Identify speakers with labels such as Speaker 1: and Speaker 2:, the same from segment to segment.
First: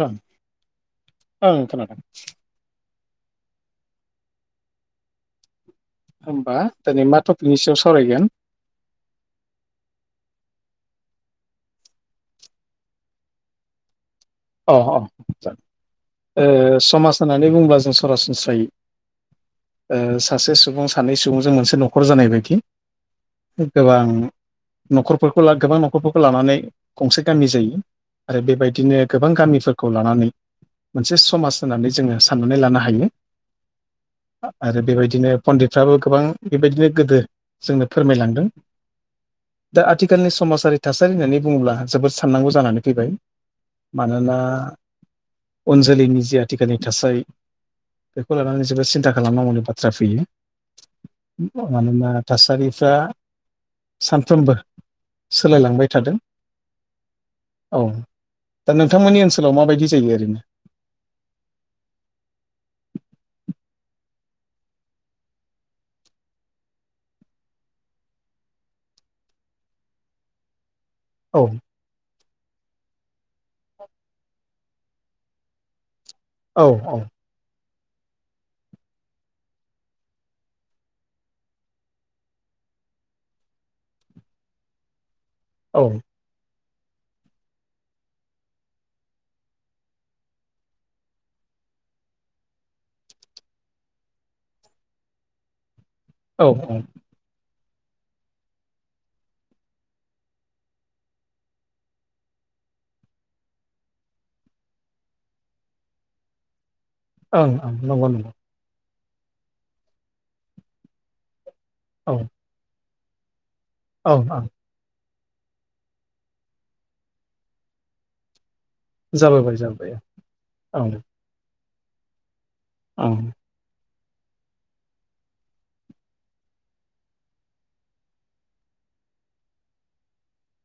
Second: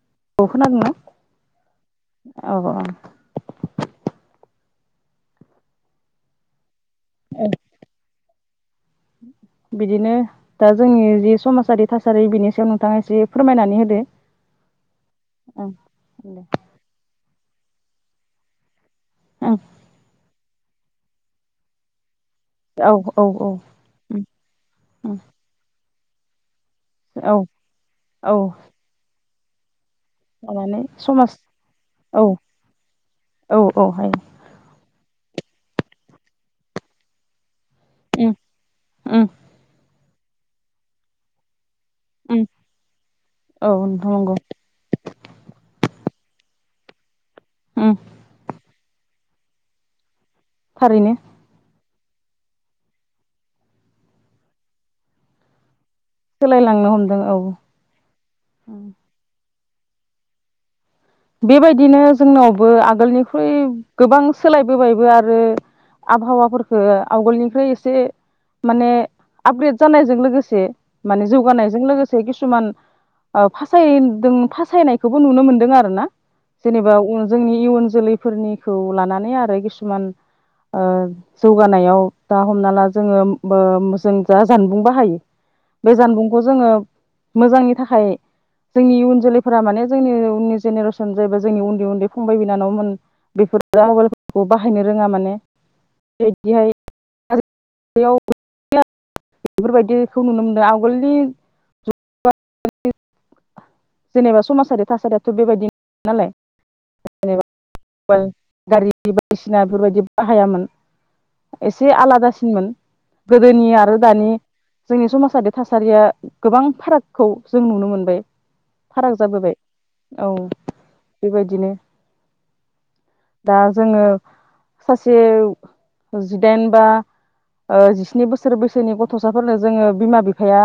Speaker 1: नोंथां
Speaker 2: औ खोनादोंना
Speaker 1: ओं खोनादों
Speaker 2: औ
Speaker 1: होमबा दिनै मा टपिकनि सायाव सावरायगोन
Speaker 2: बिदिनो दा जोंनि जि समाजारि थासारि बिनि सायाव नोंथाङा एसे फोरमायनानै होदो
Speaker 1: औ औ
Speaker 2: ओं दे
Speaker 1: समाज होननानै बुङोब्ला जों सरासनस्रायै
Speaker 2: ओं
Speaker 1: ओ सासे सुबुं सानै सुबुंजों मोनसे न'खर जानाय बायदि
Speaker 2: औ औ औ
Speaker 1: गोबां
Speaker 2: उम उम
Speaker 1: न'खरफोरखौ ला गोबां न'खर न'खफोरखौ लानानै गंसे
Speaker 2: औ
Speaker 1: गामि जायो
Speaker 2: औ
Speaker 1: आरो बेबायदिनो गोबां गामिफोर खौ लानानै मोनसे समाज होननानै जोङो
Speaker 2: औ
Speaker 1: साननानै लानो हायो
Speaker 2: औ औ हायो
Speaker 1: आरो बेबायदि बिदिनो पणडितफ्राबो गोबां बेबायदिनो गोदो जोंनो
Speaker 2: उम
Speaker 1: फोरमायलांदों
Speaker 2: उम
Speaker 1: दा आथि खालनि समाजारि थासारि होननानै बुङोब्ला जोबोद
Speaker 2: उम
Speaker 1: साननांगौ जानानै फैबाय
Speaker 2: औ नोंथां नंगौ
Speaker 1: मानोना उन जोलैनि जि आथिखालनि थासारि
Speaker 2: उम
Speaker 1: बेखौ लानानै जोबोद सिन्था खालामनांगौनि बाथ्रा फैयो
Speaker 2: थारैनो
Speaker 1: मानोना थासारिफ्रा सानफ्रोमबो सोलायलांबाय थादों
Speaker 2: सोलायलांनो हमदों औ
Speaker 1: दा
Speaker 2: उम
Speaker 1: नोंथांमोननि ओनसोलाव माबायदि जायो ओरैनो
Speaker 2: बेबायदिनो जोंनावबो आगोलनिख्रुइ गोबां सोलायबोबायबो आरो आबहावाफोरफोरखौ आवगोलनिफ्राय एसे माने आपग्रेड जानायजों लोगोसे माने
Speaker 1: औ
Speaker 2: जौगानायजों लोगो से किसुमान ओ फासायदों फासायनायखौबो नुनो मोन्दों आरो ना
Speaker 1: औ
Speaker 2: जेनेबा
Speaker 1: औ
Speaker 2: उन जोंनि इयुन जोलैफोरनिखौ लानानै आरो किसुमान ओ जौगानायाव दा हमना ला जोङो बो जों जा जानबुं बाहायो।
Speaker 1: औ
Speaker 2: बे जानबुंखौ जोङो मोजांनि थाखाय जोंनि इयुन जोलैफोरा माने जोंनि उननि जेनेरे सन जायबा जोंनि उन्दै उन्दै फंबाय बिनानावमोन बेफोरो मबाइलफोरखौ बाहायनो रोङा माने। [inaudible] [inaudible]
Speaker 1: औ
Speaker 2: बेफोरबायदिखौ नुनो मोनदों आवगोलनि जेनेबा समाजारि थासारियाथ' बेबायदि नालाय।
Speaker 1: ओं ओं नंगौ
Speaker 2: जेनेबा
Speaker 1: नंगौ।
Speaker 2: गारि बायदिसिना बेफोरबायदि बाहायामोन एसे
Speaker 1: औ
Speaker 2: आलादासिनमोन। गोदोनि आरो
Speaker 1: औ
Speaker 2: दानि
Speaker 1: ओं
Speaker 2: जोंनि समाज जारि थासारिया गोबां फारागखौ जों नुनो मोनबाय। फाराग जाबोबाय औ
Speaker 1: ओं
Speaker 2: बेबायदिनो।
Speaker 1: ओं
Speaker 2: दा जोङो सासे जिदाइन बा ओ जिस्नि बोसोर बैसोनि गथ'साफोरनो जोङो बिमा बिफाया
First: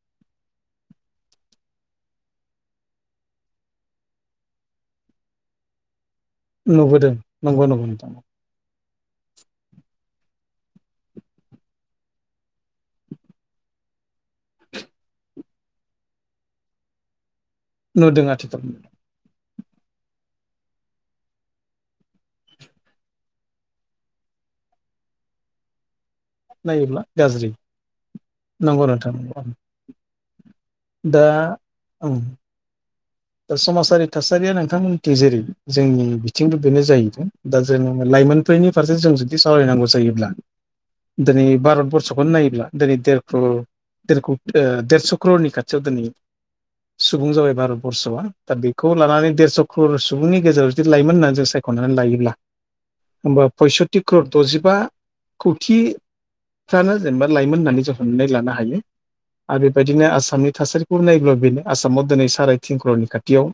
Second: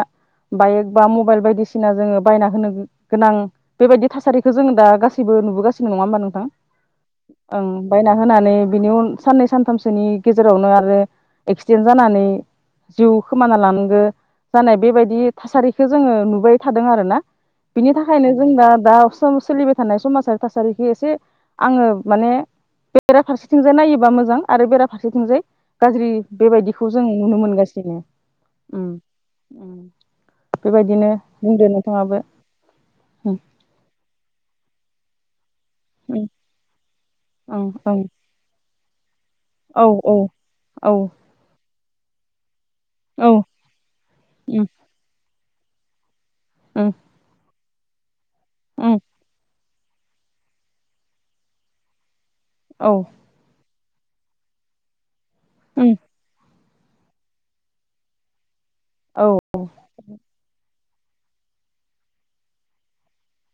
Speaker 2: बाइक बा मबाइल बायदिसिना जोङो बायना होनो गोनां बेबायदि थासारिखौ जोङो दा गासिबो नुबोगासिनो नङा होमबा नों
Speaker 1: नुबोदो।
Speaker 2: ओं बायना होनानै बिनि उन साननै सानथामसोनि गेजेरावनो आरो एक्सिडेन्ट जानानै जिउ खोमाना लानांगो जानाय बेबायदि थासारिखौ जोङो नुबाय थादों आरोना। बिनि
Speaker 1: नुदों
Speaker 2: थाखायनो जों
Speaker 1: आथिखाल
Speaker 2: दा दा सम सोलिबाय थानाय समाजारि थासारिखौ एसे आङो माने बेरा फारसेथिंजाय नायोबा मोजां आरो बेराफारसेथिंजाय गाज्रि बेबायदिखौ
Speaker 1: नायोब्ला
Speaker 2: जों नुनो
Speaker 1: गाज्रि
Speaker 2: मोनगासिनो
Speaker 1: नंगौ
Speaker 2: उम
Speaker 1: नोंथां नंगौ
Speaker 2: उम। बेबायदिनो
Speaker 1: दा
Speaker 2: बुंदो
Speaker 1: ओं
Speaker 2: नोंथाङाबो। उम
Speaker 1: दा समाजारि थासारिया नोंथांमोननिथिं जेरै जोंनि बिथिंबो बेनो जाहैदों दा
Speaker 2: उम उम
Speaker 1: जोङो लाइमोनफोरनि फारसे जों जुदि दि
Speaker 2: औ
Speaker 1: सावरायनांगौ
Speaker 2: औ
Speaker 1: जायोब्ला
Speaker 2: औ
Speaker 1: दोनै भारतबर्ष खौनो नायोब्ला दोनै देर
Speaker 2: औ
Speaker 1: क्रर देरकौ
Speaker 2: उम
Speaker 1: ओ देरस' क्ररनि खाथियाव दोनै
Speaker 2: उम
Speaker 1: सुबुं जाबाय भारतबर्षआ दा बेखौ
Speaker 2: उम
Speaker 1: लानानै देरस' क्रर सुबुंनि गेजेराव जुदि लाइमोन होननानै जों सायख'नानै लायोब्ला
Speaker 2: औ
Speaker 1: होमबा पयस' टिक्रर द'जिबा
Speaker 2: उम
Speaker 1: खौथिफ्रानो जेनेबा लाइमोन होननानै जों हमनाय लानो हायो।
Speaker 2: औ
Speaker 1: आरो बेबायदिनो आसामनि थासारिखौ नायोब्ला बेनो आसामाव दिनै सारायथिन क्ररनि खाथियाव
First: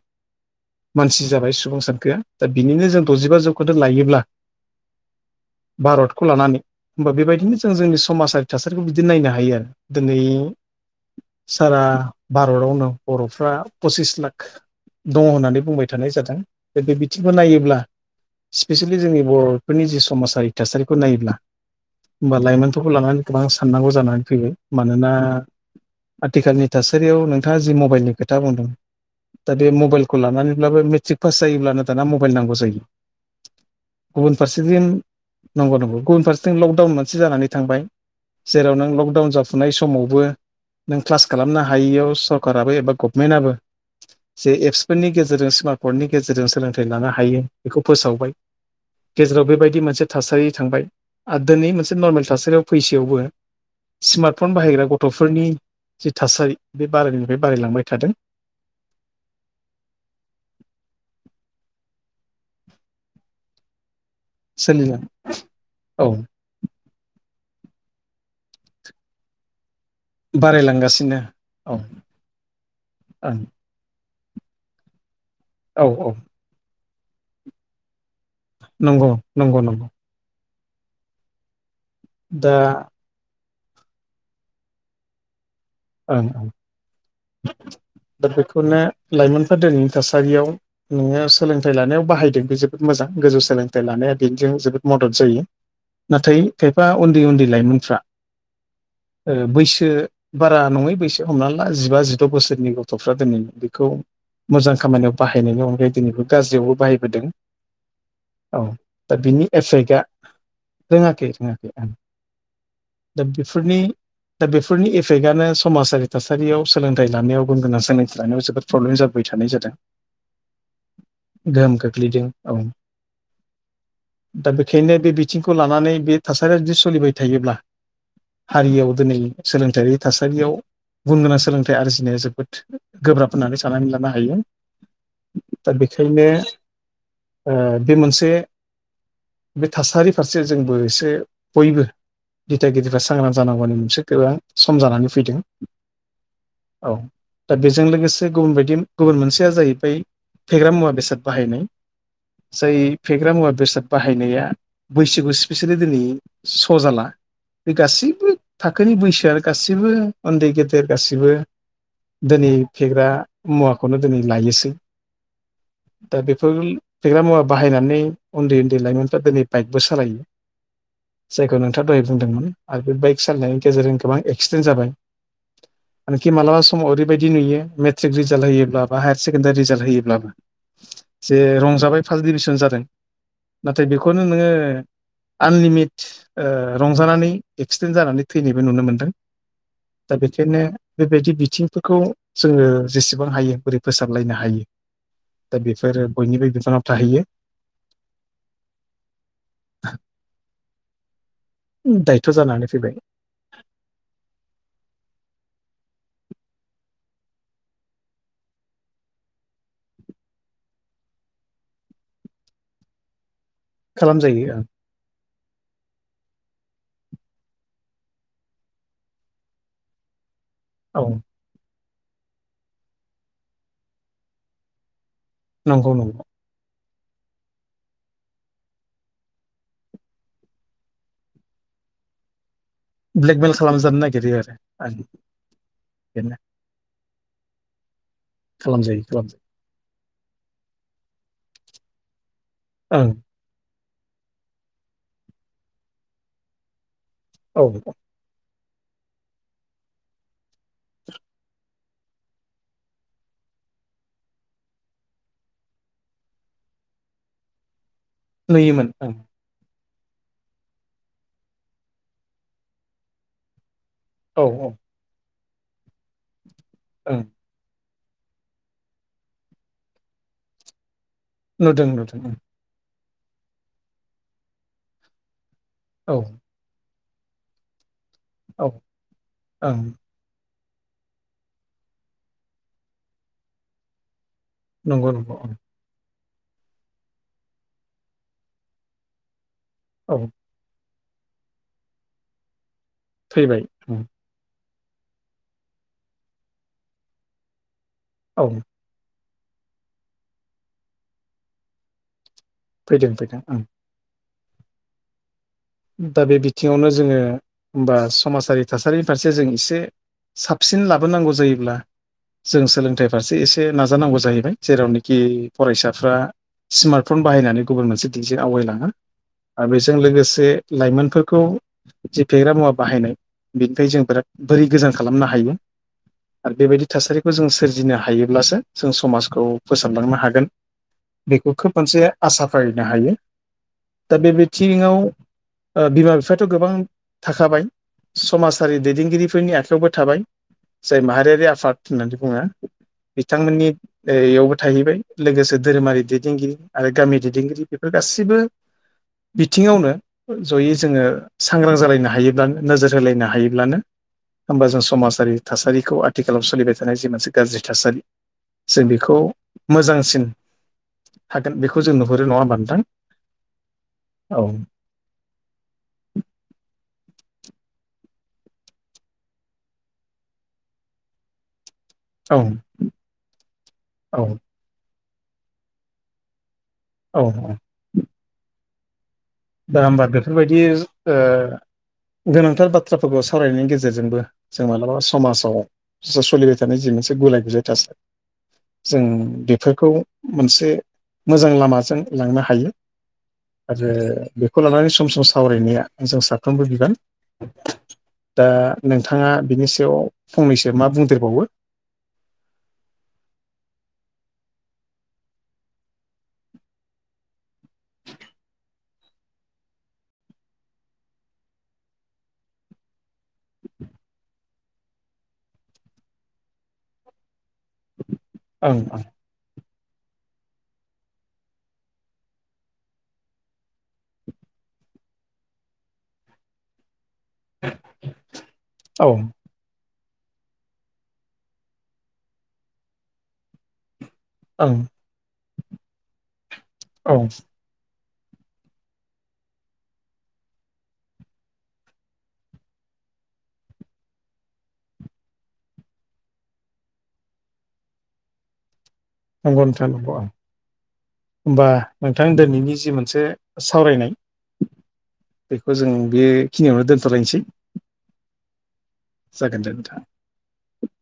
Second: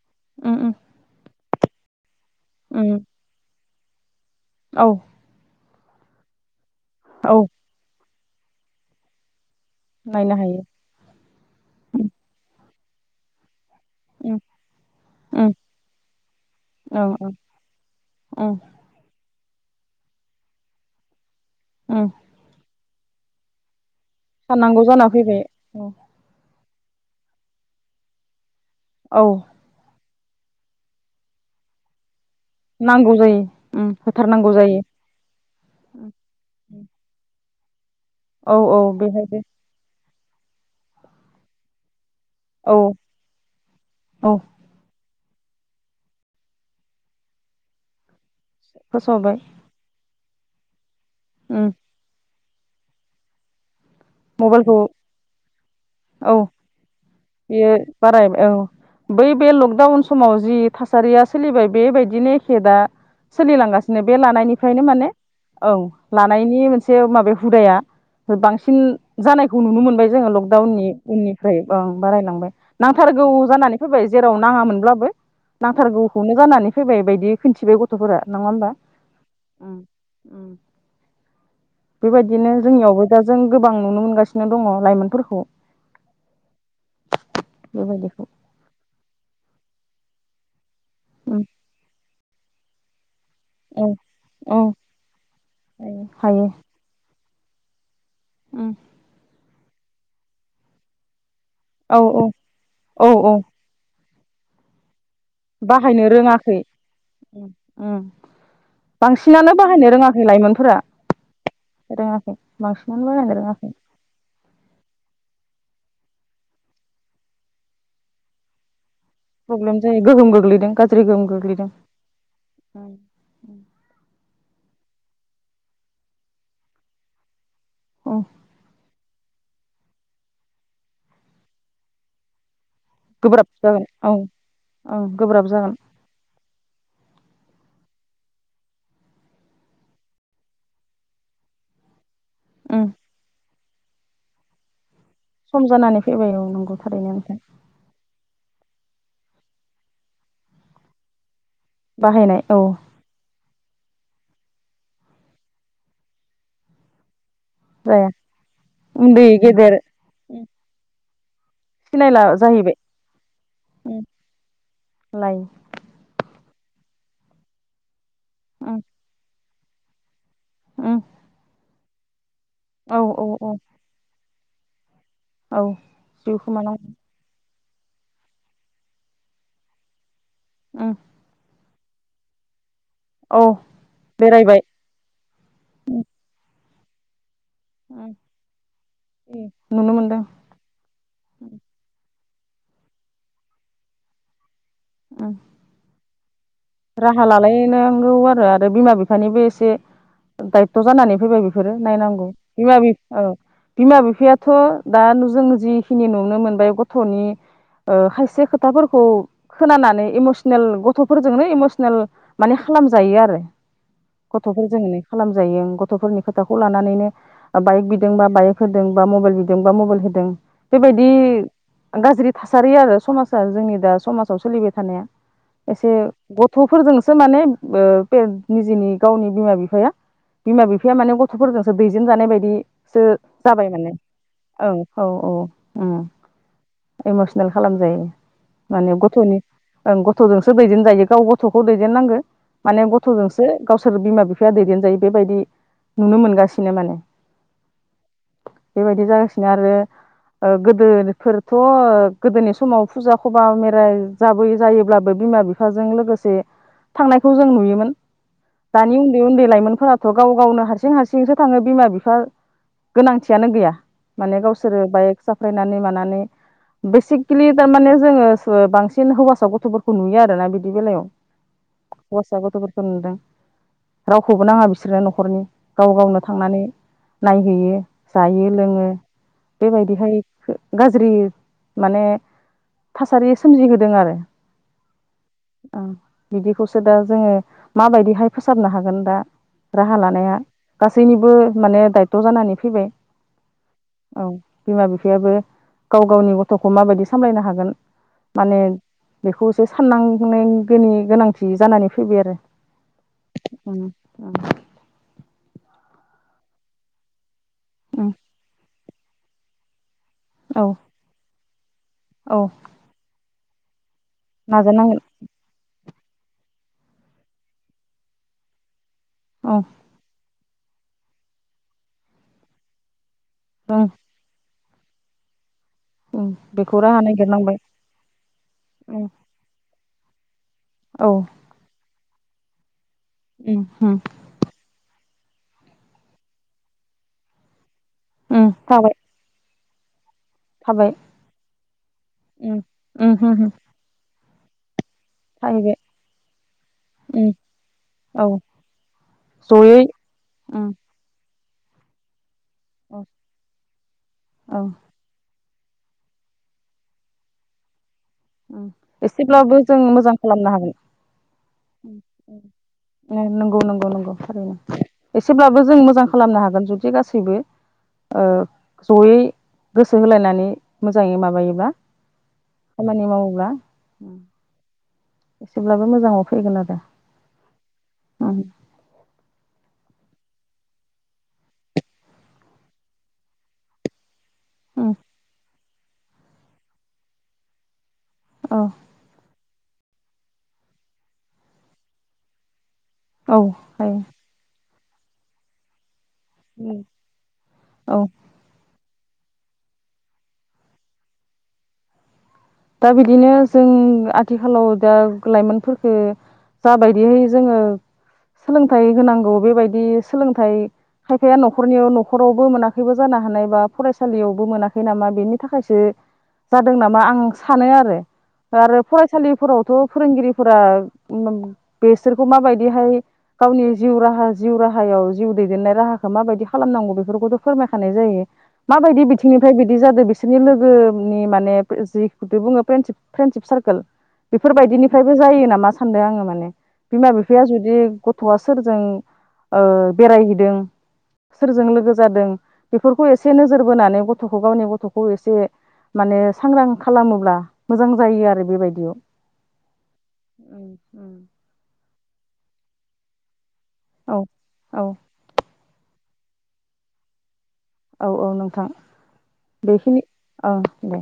Speaker 2: उम उम
Speaker 1: मानसि जाबाय सुबुं सानखोया दा बिनिनो
Speaker 2: उम
Speaker 1: जों द'जिबा जौखौन्दो लायोब्ला
Speaker 2: औ
Speaker 1: भारतखौ लानानै होमबा
Speaker 2: औ
Speaker 1: बेबायदिनो जों जोंनि समाजारि थासारिखौ बिदि नायनो हायो आरो। दोनै
Speaker 2: नायनो हायो
Speaker 1: सारा भारतावनो बर'फ्रा पसिस
Speaker 2: उम
Speaker 1: लाख दङ
Speaker 2: उम
Speaker 1: होननानै बुंबाय थानाय जादों दा बे
Speaker 2: औ औ
Speaker 1: बिथिंखौ नायोब्ला
Speaker 2: उम
Speaker 1: स्पेसियेलि जोंनि बर' फोरनि जि समाजारि थासारिखौ नायोब्ला
Speaker 2: उम
Speaker 1: होमबा लाइमोनफोरखौ लानानै गोबां साननांगौ जानानै फैयो
Speaker 2: साननांगौ जाना
Speaker 1: मानोना
Speaker 2: फैबाय औ
Speaker 1: आथिखालनि थासारियाव नोंथाङा जि मबाइलनि खोथा बुंदों
Speaker 2: औ
Speaker 1: दा बे मबाइल खौ लानानैब्लाबो मेट्रिक पास जायोब्लानो दाना म
Speaker 2: नांगौ जायो। उम
Speaker 1: गुबुन
Speaker 2: होथारनांगौ जायो
Speaker 1: फारसेथिं नंगौ नंगौ
Speaker 2: उम
Speaker 1: गुबुन फारसेथिं
Speaker 2: उम
Speaker 1: लकडाउन मोनसे जानानै थांबाय
Speaker 2: औ
Speaker 1: जेराव
Speaker 2: औ
Speaker 1: नों लकडाउन
Speaker 2: बेहायबो
Speaker 1: जाफुनाय समावबो नों क्लास खालामनो हायियाव
Speaker 2: औ
Speaker 1: सरकाराबो एबा गभमेन्टआबो
Speaker 2: औ
Speaker 1: जे एपसफोरनि गेजेरजों स्मार्टफननि गेजेरजों सोलोंथाइ लानो हायो बेखौ फोसावबाय।
Speaker 2: फोसावबाय
Speaker 1: गेजेराव बेबायदि मोनसे थासारि थांबाय आरो दोनै
Speaker 2: उम
Speaker 1: मोनसे नर्मेल थासारियाव फैसेयावबो स्मार्टफन
Speaker 2: मबाइलखौ
Speaker 1: बाहायग्रा गथ'फोरनि जि
Speaker 2: औ
Speaker 1: थासारि बे बारायनिफ्राय
Speaker 2: बेयो
Speaker 1: बारायलांबाय थादों।
Speaker 2: बाराय औ बै बे लकडाउन समाव जि थासारिया सोलिबाय बे बायदिनो एखे दा सोलिलांगा सानो बे लानायनिफ्रायनो
Speaker 1: सोलिला
Speaker 2: माने औ लानायनि मोनसे माबे हुदाया बांसिन जानायखौ नुनो मोन बाय जोङो लकडाउननि
Speaker 1: बारायलांगासिनो
Speaker 2: उननिफ्राय
Speaker 1: औ
Speaker 2: बारायलांबाय नांथारगौ
Speaker 1: ओं
Speaker 2: जानानै फैबाय। जेराव नाङामोनब्लाबो
Speaker 1: औ औ
Speaker 2: नांथारगौखौनो जानानै फैबाय बायदि खिन्थिबाय गथ' फोरा नङा होमबा?
Speaker 1: नंगौ नंगौ
Speaker 2: उम
Speaker 1: नंगौ
Speaker 2: उम बेबायदिनो
Speaker 1: दा
Speaker 2: जोंनियावबो दा जों गोबां नुनो मोनगासिनो दङ लाइमोनफोरखौ
Speaker 1: ओं
Speaker 2: बेबायदिखौ
Speaker 1: दा बेखौनो लाइमोनफ्रा दोनै थासारियाव नोङो
Speaker 2: उम
Speaker 1: सोलोंथाइ लानायाव बाहायदों बे जोबोद मोजां‌। गोजौ
Speaker 2: औ
Speaker 1: सोलोंथाइ लानाया बेनिजों
Speaker 2: औ
Speaker 1: जोबोद मदद जायो नाथाय
Speaker 2: हायो
Speaker 1: खायफा उन उन्दै उन्दै लाइमोनफ्रा
Speaker 2: उम
Speaker 1: बैसो बारा नङै बैसो हमना ला जिबा
Speaker 2: औ औ
Speaker 1: जिद' बोसोरनि
Speaker 2: औ
Speaker 1: गथ'फ्रा
Speaker 2: औ
Speaker 1: दिनै बेखौ मोजां खामानियाव बाहायनायनि अनगायै
Speaker 2: बाहायनो
Speaker 1: दिनैबो
Speaker 2: रोङाखै
Speaker 1: गाज्रियावबो बाहायबोदों।
Speaker 2: उम उम
Speaker 1: औ दा बिनि
Speaker 2: बांसिनानो बाहायनो
Speaker 1: एफेक्टआ
Speaker 2: रोङाखै लाइमोनफोरा
Speaker 1: रोङाखै रोङाखै
Speaker 2: रोङाखै बांसिनानो
Speaker 1: दा
Speaker 2: बाहायनो रोङाखै
Speaker 1: बेफोरनि दा बेफोरनि एफेक्टआ नो‌ समाजारि थासारियाव सोलोंथाइ लानायाव गुन गोनां सोलोंथाइ लानायाव जोबोद प्रब्लेम जाद
Speaker 2: प्रब्लेम जायो गोहोम गोग्लैदों गाज्रि गोहोम गोग्लैदों।
Speaker 1: खोख्लैदों औ
Speaker 2: [inaudible]
Speaker 1: दा बेखायनो बे बिथिंखौ लानानै बे थासारिया जुदि सोलिबाय थायोब्ला
Speaker 2: औ
Speaker 1: हारियाव दिनै सोलोंथाइ थासारियाव गुन गोनां सोलोंथाइ आरजिनाया जोबोद गोब्राब होननानै
Speaker 2: जागोन
Speaker 1: साननानै लानो
Speaker 2: औ
Speaker 1: हायो
Speaker 2: ओं गोब्राब
Speaker 1: दा
Speaker 2: जागोन
Speaker 1: बेखायनो ओ बे मोनसे बे थासारि फारसे जोंबो एसे बयबो
Speaker 2: उम
Speaker 1: दिथागिरिफ्रा सांग्रां जानांगौनि मोनसे गोबां सम जानानै फैदों
Speaker 2: सम जानानै फैबाय औ नंगौ
Speaker 1: औ
Speaker 2: थारैनो नोंथां
Speaker 1: दा बेजों लोगोसे गुबुन बायदि गुबुन मोनसेया जाहैबाय फेग्रा मुवा बेसाद बाहायनाय
Speaker 2: बाहायनाय औ
Speaker 1: जाय फेग्रा मुवा बेसाद बाहायनाया बैसो स्पेसियेलि दिनै स' जाला बे
Speaker 2: जाया
Speaker 1: गासैबो थाखोनि
Speaker 2: उन्दै
Speaker 1: बैसोआ
Speaker 2: गेदेर
Speaker 1: गासैबो
Speaker 2: उम
Speaker 1: उन्दै गेदेर गासैबो
Speaker 2: सिनायला
Speaker 1: दिनै
Speaker 2: जाहैबाय
Speaker 1: फेग्रा मुवाखौनो
Speaker 2: उम
Speaker 1: दिनै लायोसै
Speaker 2: लायो
Speaker 1: दा बे फोर फेग्रा मुवा बाहायनानै उन्दै उन्दै
Speaker 2: उम
Speaker 1: लाइमोनफ्रा दिनै बाइकबो सालायो।
Speaker 2: उम
Speaker 1: जायखौ नोंथाङा दहाय बुंदोंमोन आरो बे
Speaker 2: औ
Speaker 1: बाइक
Speaker 2: औ औ
Speaker 1: सालायनायनि गेजेरजों गोबां एक्सिडेन्ट जाबाय।
Speaker 2: औ
Speaker 1: मानखि
Speaker 2: जिउ
Speaker 1: मालाबा
Speaker 2: खोमानां
Speaker 1: समाव ओरैबायदि नुयो मेट्रिक रिजाल्ट होयोब्ला बा हायार सेकेण्डारि रिजाल्ट होयोब्लाबो
Speaker 2: उम
Speaker 1: जे रंजा जाबाय फार्स्ट डिभिसन जादों
Speaker 2: औ
Speaker 1: नाथाय बेखौनो नोङो
Speaker 2: बेरायबाय
Speaker 1: आनलिमिट ओ रंजानानै एक्सिडेन्ट
Speaker 2: उम
Speaker 1: जानानै थैनायबो नुनो मोन्दों।
Speaker 2: नुनो
Speaker 1: दा
Speaker 2: मोनदों
Speaker 1: बेखायनो बेबायदि बिथिंफोरखौ जोङो जेसेबां हायो बोरै फोसाबलायनो हायो
Speaker 2: उम
Speaker 1: दा बेफोरो बयनिबो बिफाना
Speaker 2: राहा लालायनांगौ आरो आरो बिमा बिफानिबो एसे दायथ' जानानै फैबाय बेफोरो नायनांगौ
Speaker 1: दायथ' जानानै
Speaker 2: बिमा
Speaker 1: फैबाय
Speaker 2: बिफा औ बिमा बिफायाथ' दा जों जिखिनि नुनो मोनबाय गथ'नि ओ खायसे खोथाफोरखौ खोनानानै इमसनेल गथ'फो फोरजोंनो इमसनेल मानो खालाम जायो आरो
Speaker 1: खालामजायो ओं
Speaker 2: गथ'फोर खालाम गथ'फोरनि खोथाखौ लानानैनो बाइक बिदोंबा बाइक होदों बा मबाइल बिदोंबा मबाइल होदों
Speaker 1: औ
Speaker 2: बेबायदि गाज्रि थासारि आरो समाजा जोंनि दा समाजाव सोलिबाय थानाया एसे
Speaker 1: नंगौ नंगौ
Speaker 2: गथ'फोरजोंसो माने ओ निजेनि गावनि बिमा बिफाया बिमा बिफाया माने गथ'फोरजोंसो दैजेन जानाय बायदि सो
Speaker 1: ब्लेकमेल
Speaker 2: जाबाय माने
Speaker 1: खालामजानो नागिरो आरो
Speaker 2: औ
Speaker 1: आं
Speaker 2: औ औ
Speaker 1: बेनो
Speaker 2: इमसनेल खालामजायो माने
Speaker 1: खालामजायो खालामजायो
Speaker 2: गथ'नि गथ'जोंसो दैदेनजायो गाव गथखौ दैदेन नांगौ माने
Speaker 1: ओं
Speaker 2: गथजोंसो सोर बिमा बिफाया दैदेनजायो बेबायदि नुनो मोनगासिनो माने
Speaker 1: औ
Speaker 2: बेबायदि जागासिनो आरो गोदोफोरथ' गोदोनि समाव फुजा खबा मरायाइ जाबोय जायोब्लाबो बिमा बिफाजों लोगोसे थांनायखौ जों नुयोमोन
Speaker 1: नुयोमोन
Speaker 2: दानि
Speaker 1: ओं
Speaker 2: उन्दै उन्दै लाइमोनफोराथ' थ' गाव गावनो हारसिं हारसिंसो थाङो बिमा बिफा गोनांथियानो गैया माने
Speaker 1: औ औ
Speaker 2: गावसोरो बाइक साफायनानै मानानै
Speaker 1: ओं
Speaker 2: बेसिकेलि थारमाने जोङो बांसिन हौवासाव गथ'फोरखौ नुयो आरोना बिदि बेलायाव
Speaker 1: नुदों नुदों ओं
Speaker 2: हौवासा गथ'फोरखौ नुदों रावखौबो नाङा बिसोरनो न'खरनि गाव
Speaker 1: औ
Speaker 2: गावनो थांनानै नायहैयो जायो
Speaker 1: औ
Speaker 2: लोङो
Speaker 1: ओं
Speaker 2: बेबायदिहाय गाज्रि माने थासारि सोमजिहोदों आरो
Speaker 1: नंगौ नंगौ
Speaker 2: औ बिदिखौसो दा जोङो माबायदिहाय फोसाबनो हागोन दा राहा
Speaker 1: औ
Speaker 2: लानाया गासैनिबो माने दायथ' जानानै फैबाय
Speaker 1: थैबाय
Speaker 2: औ बिमा बिफायाबो गाव गावनि गथ'खौ माबायदि सामलायनो हागोन
Speaker 1: औ
Speaker 2: माने बेखौसो साननांनांगौनि गोनांथि जानानै फैबाय आरो
Speaker 1: फैदों फैदों ओं
Speaker 2: औ
Speaker 1: दा बे बिथिङावनो जोङो होनबा
Speaker 2: उम
Speaker 1: समाजारि थासारिनि फारसे जों एसे
Speaker 2: औ
Speaker 1: साबसिन लाबोनांगौ जायोब्ला
Speaker 2: औ
Speaker 1: जों सोलोंथाइ फारसे एसे नाज जानांगौ जाहैबाय
Speaker 2: नाजानांगोन
Speaker 1: जेरावनोखि फरायसा फ्रा स्मार्टफन बाहायनानै गुबुन मोनसे जि आवगायलाङो
Speaker 2: औ
Speaker 1: आरो बेजों लोगोसे लाइमोनफोरखौ जे फेग्रा मुवा बाहायनाय
Speaker 2: ओं
Speaker 1: बिनिफ्राय जों बिराद बोरै गोजान खालामनो हायो
Speaker 2: ओं
Speaker 1: आरो
Speaker 2: बेखौ
Speaker 1: बेबायदि
Speaker 2: राहा
Speaker 1: थासारिखौ जों
Speaker 2: नागिरनांबाय
Speaker 1: सोरजिनो हायोब्लासो जों
Speaker 2: उम
Speaker 1: समाजखौ फोसाबलांनो हागोन
Speaker 2: औ
Speaker 1: बेखौ खोब मोनसे आसा फारिनो हायो
Speaker 2: उम उम
Speaker 1: दा बे बिथिङाव बिमा बिफायाथ' गोबां थाखाबाय
Speaker 2: उम
Speaker 1: समाजारि
Speaker 2: थाबाय
Speaker 1: दैदेनगिरिफोरनि आखायाव वबो थाबाय
Speaker 2: थाबाय
Speaker 1: जाय माहारियारि आफाद होननानै बुङो
Speaker 2: उम उम उम
Speaker 1: बिथांमोननि यावबो थाहैबाय लोगोसे
Speaker 2: थाहैबाय
Speaker 1: धोरोमारि दैदेनगिरि आरो गामि
Speaker 2: उम
Speaker 1: दैदेनगिरि बेफोर
Speaker 2: औ
Speaker 1: गासिबो
Speaker 2: जयै
Speaker 1: बिथिङावनो
Speaker 2: उम
Speaker 1: जयै जोङो सांग्रां जालायनो हायोब्लानो नोजोर
Speaker 2: औ
Speaker 1: होलायनो हायोब्लानो
Speaker 2: औ
Speaker 1: होमबा जों समाजारि थासारिखौ आथिखालाव सोलिबाय थानाय जि मोनसे गाज्रि थासारि जों बेखौ
Speaker 2: एसेब्लाबो जों मोजां
Speaker 1: मोजांसिन
Speaker 2: खालामनो
Speaker 1: थागोन बेखौ जों नुहुरो नङा होमबा नोंथां
Speaker 2: हागोन नंगौ नंगौ नंगौ
Speaker 1: औ
Speaker 2: थारैनो एसेब्लाबो जों मोजां खालामनो हागोन जुदि गासैबो ओ जयै गोसो होलायनानै मोजाङै माबायोबा
Speaker 1: औ
Speaker 2: खामानि मावोब्ला
Speaker 1: औ
Speaker 2: एसेब्लाबो मोजाङाव फैगोन आरो
Speaker 1: औ
Speaker 2: उम
Speaker 1: दा होमबा बेफोरबायदि जो ओ गोनांथार बाथ्राफोरखौ सावरायनायनि गेजेरजोंबो जों
Speaker 2: उम
Speaker 1: मालाबा समाजाव सोलिबाय थानाय जि मोनसे गुलाय गुजाय थासारि
Speaker 2: औ
Speaker 1: जों बेफोरखौ मोनसे मोजां लामाजों लांनो हायो
Speaker 2: औ हायो
Speaker 1: खौ लानानै सम सम सावरायनाया जों साफ्रोमबो बिबान
Speaker 2: औ
Speaker 1: दा नोंथाङा बिनि सायाव फंनैसो मा बुंदेरबावो
Speaker 2: दा बिदिनो जों आथिखालाव दा लाइमोनफोरफोरखो जाबायदिहै जोङो सोलोंथाइ होनांगौ बेबायदि सोलोंथाइ खायफाया न'खरनियाव न'खरावबो मोनाखैबो जानो हानाय बा फरायसालियावबो मोनाखै नामा बेनि थाखायसो जादों नामा आं सानो आरो
Speaker 1: ओं
Speaker 2: आरो
Speaker 1: ओं
Speaker 2: फरायसालिफोराव थ' फोरोंगिरिफोरा बेसोरखौ माबायदिहाय गावनि जिउ राहा जिउ राह राहायाव जिउ दैदेननाय राहाखौ माबायदि खालामनांगौ बेखौ बेफोरखौथ' फोरमायखानाय जायो माबायदि
Speaker 1: औ
Speaker 2: बिथिंनिफ्राय बिदि जादो बिस बिसोरनि लोगोनि माने जिखौथ बुङो प्रेन्डसिप फ्रेन्डसिप सार्कोल
Speaker 1: ओं
Speaker 2: बेफोरबायदिनिफ्रायबो जायो नामा सानदों आङो माने बिमा
Speaker 1: औ
Speaker 2: बिफाया जुदि गथ थ'वा सोरजों ओ बेरायहैदों सोरजों लोगो जादों बेफोरखौ एसे नोजोर बोनानै गथ'खौ गावनि गथ'खौ एसे माने सांग्रां खालामोब्ला मोजां जायो आरो बेबायदियाव
Speaker 1: नंगौ नोंथा नंगौ
Speaker 2: उम उम
Speaker 1: होमबा नोंथां दिनैनि जि मोनसे सावरायनाय
Speaker 2: औ औ
Speaker 1: बेखौ जों बेखिनियावनो दोनथ'लायनोसै
Speaker 2: औ औ नोंथां
Speaker 1: जागोन दे नोंथां
Speaker 2: बेखिनि अ दे